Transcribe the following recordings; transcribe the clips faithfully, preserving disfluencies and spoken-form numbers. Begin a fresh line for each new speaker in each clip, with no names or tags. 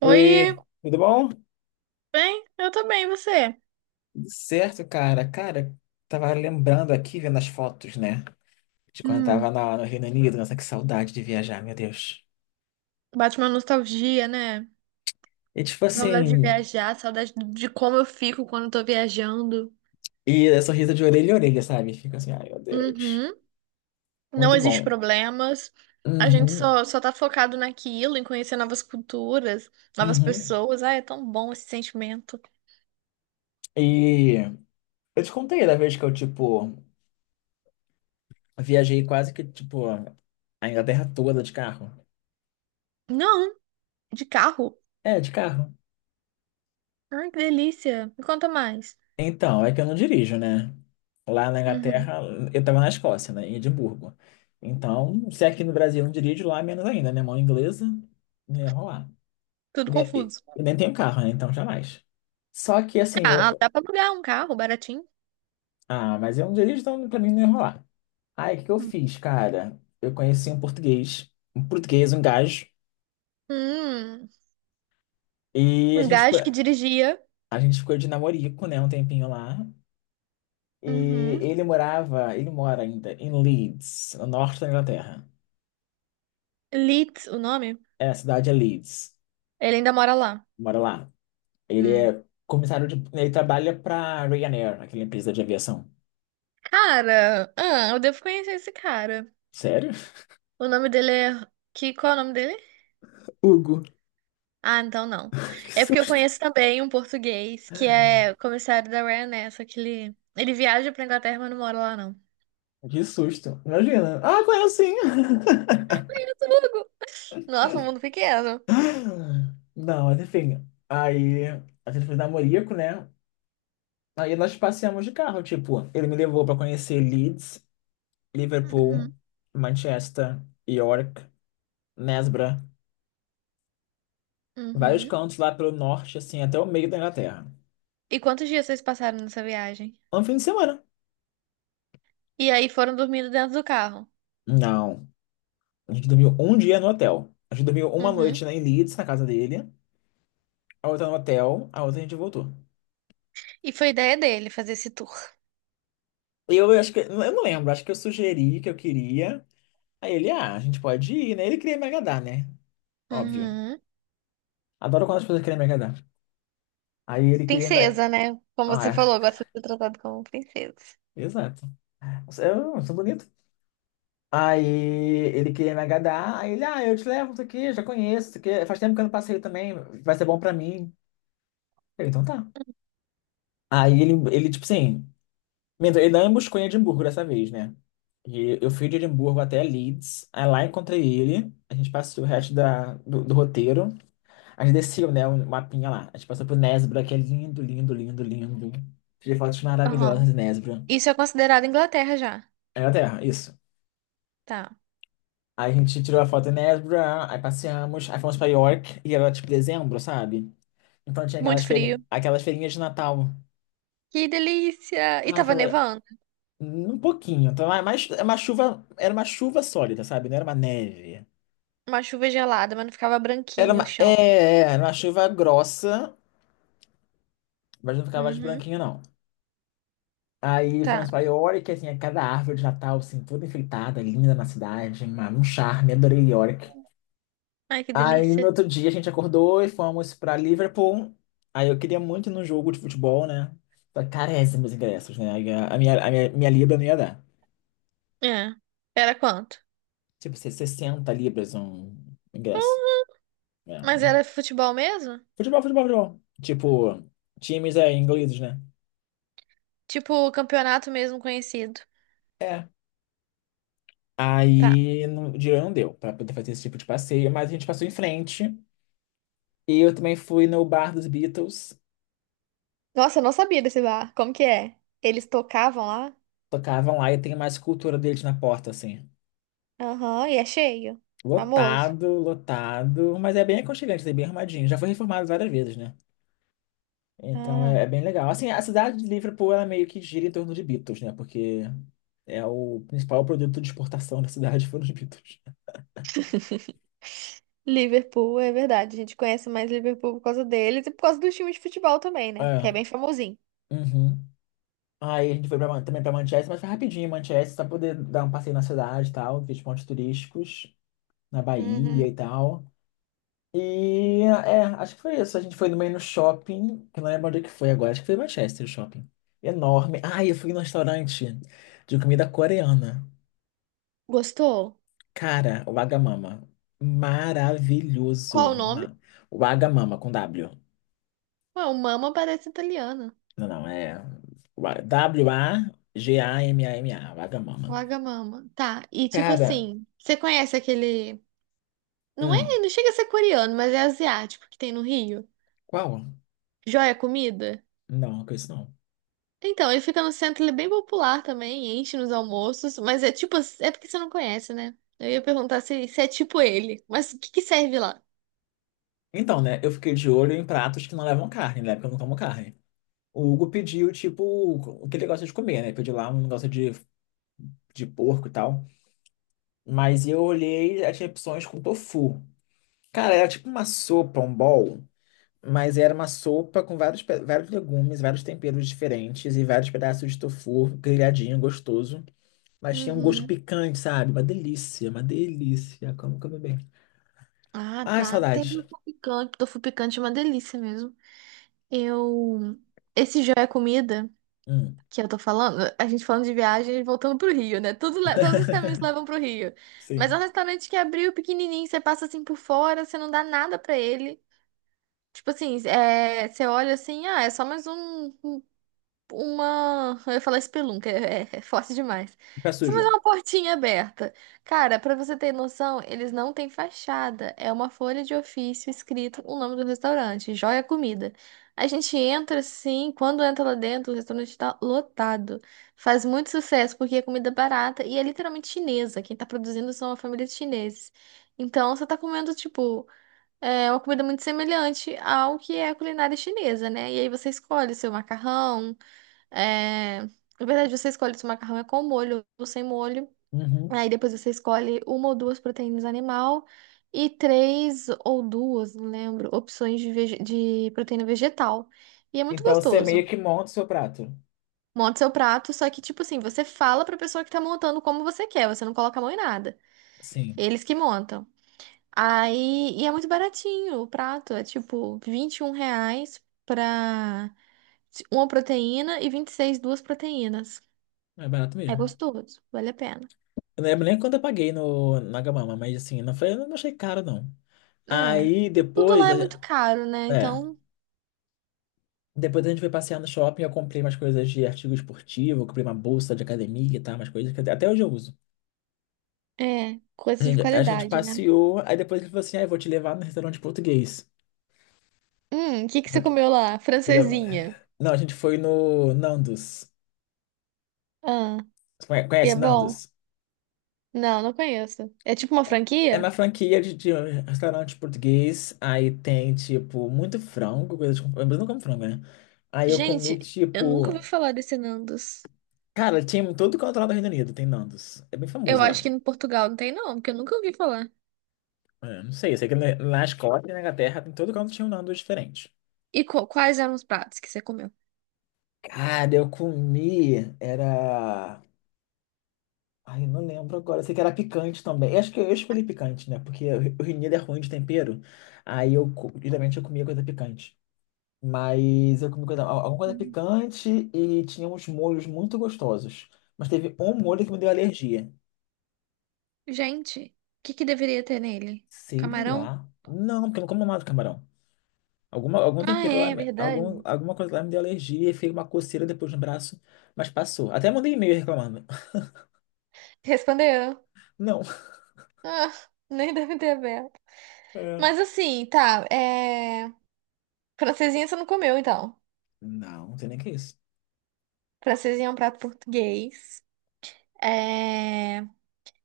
Oi,
Oi, tudo bom? Tudo
bem? Eu tô bem, e você?
certo, cara? Cara, tava lembrando aqui, vendo as fotos, né? De quando eu tava
Hum,
na- no Reino Unido. Nossa, que saudade de viajar, meu Deus.
bate uma nostalgia, né?
E tipo
Saudade de
assim,
viajar, saudade do- de como eu fico quando eu tô viajando.
e é sorriso de orelha a orelha, sabe? Fica assim, ai meu Deus.
Uhum. Não
Muito
existe
bom.
problemas. A gente
Uhum,
só, só tá focado naquilo, em conhecer novas culturas, novas
uhum.
pessoas. Ah, é tão bom esse sentimento.
E eu te contei da vez que eu, tipo, viajei quase que, tipo, a Inglaterra toda de carro.
Não, de carro.
É, de carro.
Ai, que delícia. Me conta mais.
Então, é que eu não dirijo, né? Lá na
Uhum.
Inglaterra, eu estava na Escócia, né? Em Edimburgo. Então, se é aqui no Brasil eu não dirijo, lá menos ainda, né? Mão inglesa, não ia rolar. E
Tudo
nem, e-
confuso.
e nem tenho carro, né? Então, jamais. Só que, assim,
Ah,
eu-
dá pra alugar um carro baratinho.
ah, mas eu não dirijo, então pra mim não ia rolar. Aí, o que que eu
Hum.
fiz, cara? Eu conheci um português, um português, um gajo,
Hum,
e a
um
gente ficou,
gajo que dirigia.
a gente ficou de namorico, né? Um tempinho lá. E
Uhum.
ele morava, ele mora ainda em Leeds, no norte da Inglaterra.
Litz, o nome?
É, a cidade é Leeds,
Ele ainda mora lá.
mora lá. Ele
Hum.
é comissário de. Ele trabalha pra Ryanair, aquela empresa de aviação.
Cara, ah, eu devo conhecer esse cara.
Sério?
O nome dele é. Que, qual é o nome dele?
Hugo,
Ah, então não.
que
É porque eu
susto.
conheço também um português que é comissário da Ryanair, né? Só que ele, ele viaja pra Inglaterra, mas não mora lá, não.
Que susto. Imagina. Ah, conheço sim.
Tudo. Nossa, um mundo pequeno.
Não, mas enfim. Aí a gente foi namorico, né? Aí nós passeamos de carro, tipo, ele me levou pra conhecer Leeds, Liverpool,
Uhum,
Manchester, York, Nesbra, vários
uhum.
cantos lá pelo norte, assim, até o meio da Inglaterra.
E quantos dias vocês passaram nessa viagem?
Um fim de semana.
E aí foram dormindo dentro do carro.
Não. A gente dormiu um dia no hotel. A gente dormiu uma
Uhum.
noite na em Leeds, na casa dele, a outra no hotel, a outra a gente voltou.
E foi ideia dele fazer esse tour.
Eu acho que, eu não lembro, acho que eu sugeri que eu queria. Aí ele, ah, a gente pode ir, né? Ele queria me agradar, né? Óbvio.
Uhum.
Adoro quando as pessoas querem me agradar. Aí ele queria me.
Princesa, né? Como
Ah,
você
é,
falou, gosta de ser tratado como princesa.
exato. Eu sou bonito. Aí ele queria me agradar. Aí ele, ah, eu te levo, isso aqui, já conheço, isso aqui. Faz tempo que eu não passei também, vai ser bom pra mim. Eu, então tá. Aí ele, ele, tipo assim, minto, ele não me buscou em Edimburgo dessa vez, né? E eu fui de Edimburgo até Leeds, aí lá encontrei ele, a gente passou o resto da, do, do roteiro, a gente desceu, né, o mapinha lá, a gente passou por Nesbra, que é lindo, lindo, lindo, lindo. Tirei fotos maravilhosas
Aham.
de Nesbra.
Isso é considerado Inglaterra já.
Era terra, isso.
Tá.
Aí a gente tirou a foto em Nesbra, aí passeamos, aí fomos pra York, e era tipo dezembro, sabe? Então tinha
Muito
aquelas, feri
frio.
aquelas feirinhas de Natal.
Que delícia! E
Ah,
tava
aquela...
nevando.
Um pouquinho, então, é mais é uma chuva, era uma chuva sólida, sabe? Não era uma neve.
Uma chuva gelada, mas não ficava
Era
branquinho o
uma, é,
chão.
é, era uma chuva grossa, mas não ficava de
Uhum.
branquinho, não. Aí
Tá.
fomos pra York, assim, é cada árvore de Natal, assim, toda enfeitada, linda na cidade, uma- um charme, adorei York.
Ai, que
Aí
delícia.
no outro dia a gente acordou e fomos pra Liverpool. Aí eu queria muito ir num jogo de futebol, né? Só que caríssimos ingressos, né? Aí A a minha, a minha, minha libra não ia dar.
É. Era quanto?
Tipo, se- sessenta libras um ingresso,
Hum,
né?
Mas era futebol mesmo?
Futebol, futebol, futebol. Tipo, times é ingleses, né?
Tipo, campeonato mesmo conhecido.
É.
Tá.
Aí não, o dinheiro não deu para poder fazer esse tipo de passeio, mas a gente passou em frente. E eu também fui no bar dos Beatles,
Nossa, eu não sabia desse bar. Como que é? Eles tocavam lá?
tocavam lá e tem mais escultura deles na porta, assim.
Aham, e é cheio. Famoso.
Lotado, lotado, mas é bem aconchegante, é bem arrumadinho. Já foi reformado várias vezes, né? Então
Ah.
é, é bem legal. Assim, a cidade de Liverpool, ela meio que gira em torno de Beatles, né? Porque é o principal produto de exportação da cidade foram os Beatles.
Liverpool, é verdade. A gente conhece mais Liverpool por causa deles e por causa do time de futebol também, né? Que é
É,
bem famosinho.
uhum. Aí a gente foi pra, Man- também pra Manchester, mas foi rapidinho, em Manchester, pra poder dar um passeio na cidade e tal, ver os pontos turísticos, na Bahia
Uhum.
e tal. E é, acho que foi isso. A gente foi no meio no shopping, que eu não lembro onde é que foi agora, acho que foi em Manchester o shopping. Enorme. Ah, eu fui num restaurante de comida coreana.
Gostou?
Cara, o Wagamama.
Qual
Maravilhoso.
o nome?
Ma- O Wagamama com W.
Ué, o Mama parece italiano.
Não, não, é W A G A M A M A, Wagamama.
Wagamama. Tá. E tipo
Cara,
assim, você conhece aquele. Não
hum,
é, não chega a ser coreano, mas é asiático que tem no Rio.
qual?
Joia Comida.
Não, com isso não.
Então, ele fica no centro, ele é bem popular também, enche nos almoços, mas é tipo, é porque você não conhece, né? Eu ia perguntar se, se é tipo ele, mas o que que serve lá?
Então, né, eu fiquei de olho em pratos que não levam carne, né, porque eu não como carne. O Hugo pediu, tipo, o que ele gosta de comer, né? Pediu lá um negócio de, de porco e tal. Mas eu olhei, aí tinha opções com tofu. Cara, era tipo uma sopa, um bowl, mas era uma sopa com vários, pe- vários legumes, vários temperos diferentes e vários pedaços de tofu grelhadinho, gostoso. Mas tinha um gosto
Uhum.
picante, sabe? Uma delícia, uma delícia. Como comer bem.
Ah,
Ai,
tá. Tem
saudades.
tofu picante, tofu picante é uma delícia mesmo. Eu. Esse já é comida
Hum,
que eu tô falando, a gente falando de viagem e voltando pro Rio, né? Tudo, le- todos os caminhos levam pro Rio. Mas é um
sim.
restaurante que abriu pequenininho, você passa assim por fora, você não dá nada pra ele. Tipo assim, é, você olha assim, ah, é só mais um uma. Eu ia falar espelunca, é, é, é forte demais.
Pé
Isso, mas é
sujo.
uma portinha aberta. Cara, pra você ter noção, eles não têm fachada. É uma folha de ofício escrito o nome do restaurante, Joia Comida. A gente entra assim, quando entra lá dentro, o restaurante tá lotado. Faz muito sucesso porque é comida barata e é literalmente chinesa. Quem tá produzindo são uma família de chineses. Então você tá comendo, tipo. É uma comida muito semelhante ao que é a culinária chinesa, né? E aí você escolhe o seu macarrão, é... Na verdade, você escolhe se o macarrão é com molho ou sem molho.
Uhum.
Aí depois você escolhe uma ou duas proteínas animal e três ou duas, não lembro, opções de, vege- de proteína vegetal. E é muito
Então você meio
gostoso.
que monta o seu prato.
Monta seu prato, só que, tipo assim, você fala pra pessoa que tá montando como você quer, você não coloca a mão em nada.
Sim,
Eles que montam. Aí, e é muito baratinho o prato, é tipo vinte e um reais pra uma proteína e vinte e seis duas proteínas.
é barato
É
mesmo.
gostoso, vale a pena.
Eu não lembro nem quanto eu paguei no na Gamama, mas assim, não foi, eu não achei caro, não.
É.
Aí
E tudo lá
depois,
é
a
muito
gente-
caro, né?
é,
Então,
depois a gente foi passear no shopping, eu comprei umas coisas de artigo esportivo, comprei uma bolsa de academia, tá? Umas coisas que até até hoje eu uso.
é,
A
coisa de
gente, a gente
qualidade, né?
passeou, aí depois ele falou assim, ah, eu vou te levar no restaurante português.
Hum, o que que você
Porque,
comeu lá?
ele-
Francesinha.
não, a gente foi no Nandos.
Ah,
Conhe-
e é
Conhece
bom?
Nandos?
Não, não conheço. É tipo uma
É uma
franquia?
franquia de, de restaurante português. Aí tem, tipo, muito frango, coisa de. Eu não como frango, né? Aí eu comi,
Gente, eu nunca ouvi
tipo.
falar desse Nandos.
Cara, tinha em todo canto lá do Reino Unido, tem Nandos. É bem
Eu
famoso
acho
lá.
que em Portugal não tem, não, porque eu nunca ouvi falar.
É, não sei, eu sei que na na Escócia e na Inglaterra, em todo canto tinha um Nandos diferente.
E qu- quais eram os pratos que você comeu?
Cara, eu comi. Era. Ai, eu não lembro agora. Eu sei que era picante também. Eu acho que eu escolhi picante, né? Porque o Reino Unido é ruim de tempero. Aí eu, co- geralmente, eu comia coisa picante. Mas eu comi coisa, alguma coisa
Uhum.
picante e tinha uns molhos muito gostosos. Mas teve um molho que me deu alergia.
Gente, o que que deveria ter nele?
Sei
Camarão?
lá. Não, porque eu não como mais camarão. Alguma, algum
Ah,
tempero lá,
é,
me- algum,
verdade.
alguma coisa lá me deu alergia e fez uma coceira depois no braço, mas passou. Até mandei e-mail reclamando.
Respondeu.
Não.
Ah, nem deve ter aberto.
É.
Mas assim, tá, é. Francesinha você não comeu, então.
Não, não sei nem o que é isso.
Francesinha é um prato português. É...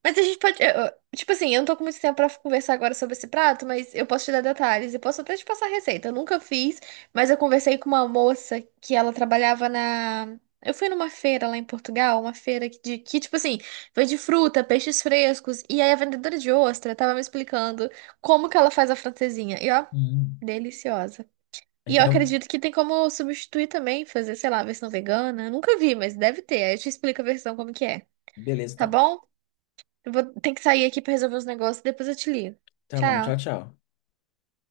Mas a gente pode. Eu- eu- tipo assim, eu não tô com muito tempo pra conversar agora sobre esse prato, mas eu posso te dar detalhes e posso até te passar a receita. Eu nunca fiz, mas eu conversei com uma moça que ela trabalhava na. Eu fui numa feira lá em Portugal, uma feira que, de, que, tipo assim, vende fruta, peixes frescos. E aí a vendedora de ostra tava me explicando como que ela faz a francesinha. E ó,
Hum.
deliciosa. E eu
Então,
acredito que tem como substituir também, fazer, sei lá, a versão vegana. Eu nunca vi, mas deve ter. Aí eu te explico a versão como que é.
beleza,
Tá
então.
bom? Eu vou ter que sair aqui pra resolver os negócios, depois eu te ligo.
Tá bom,
Tchau.
tchau, tchau.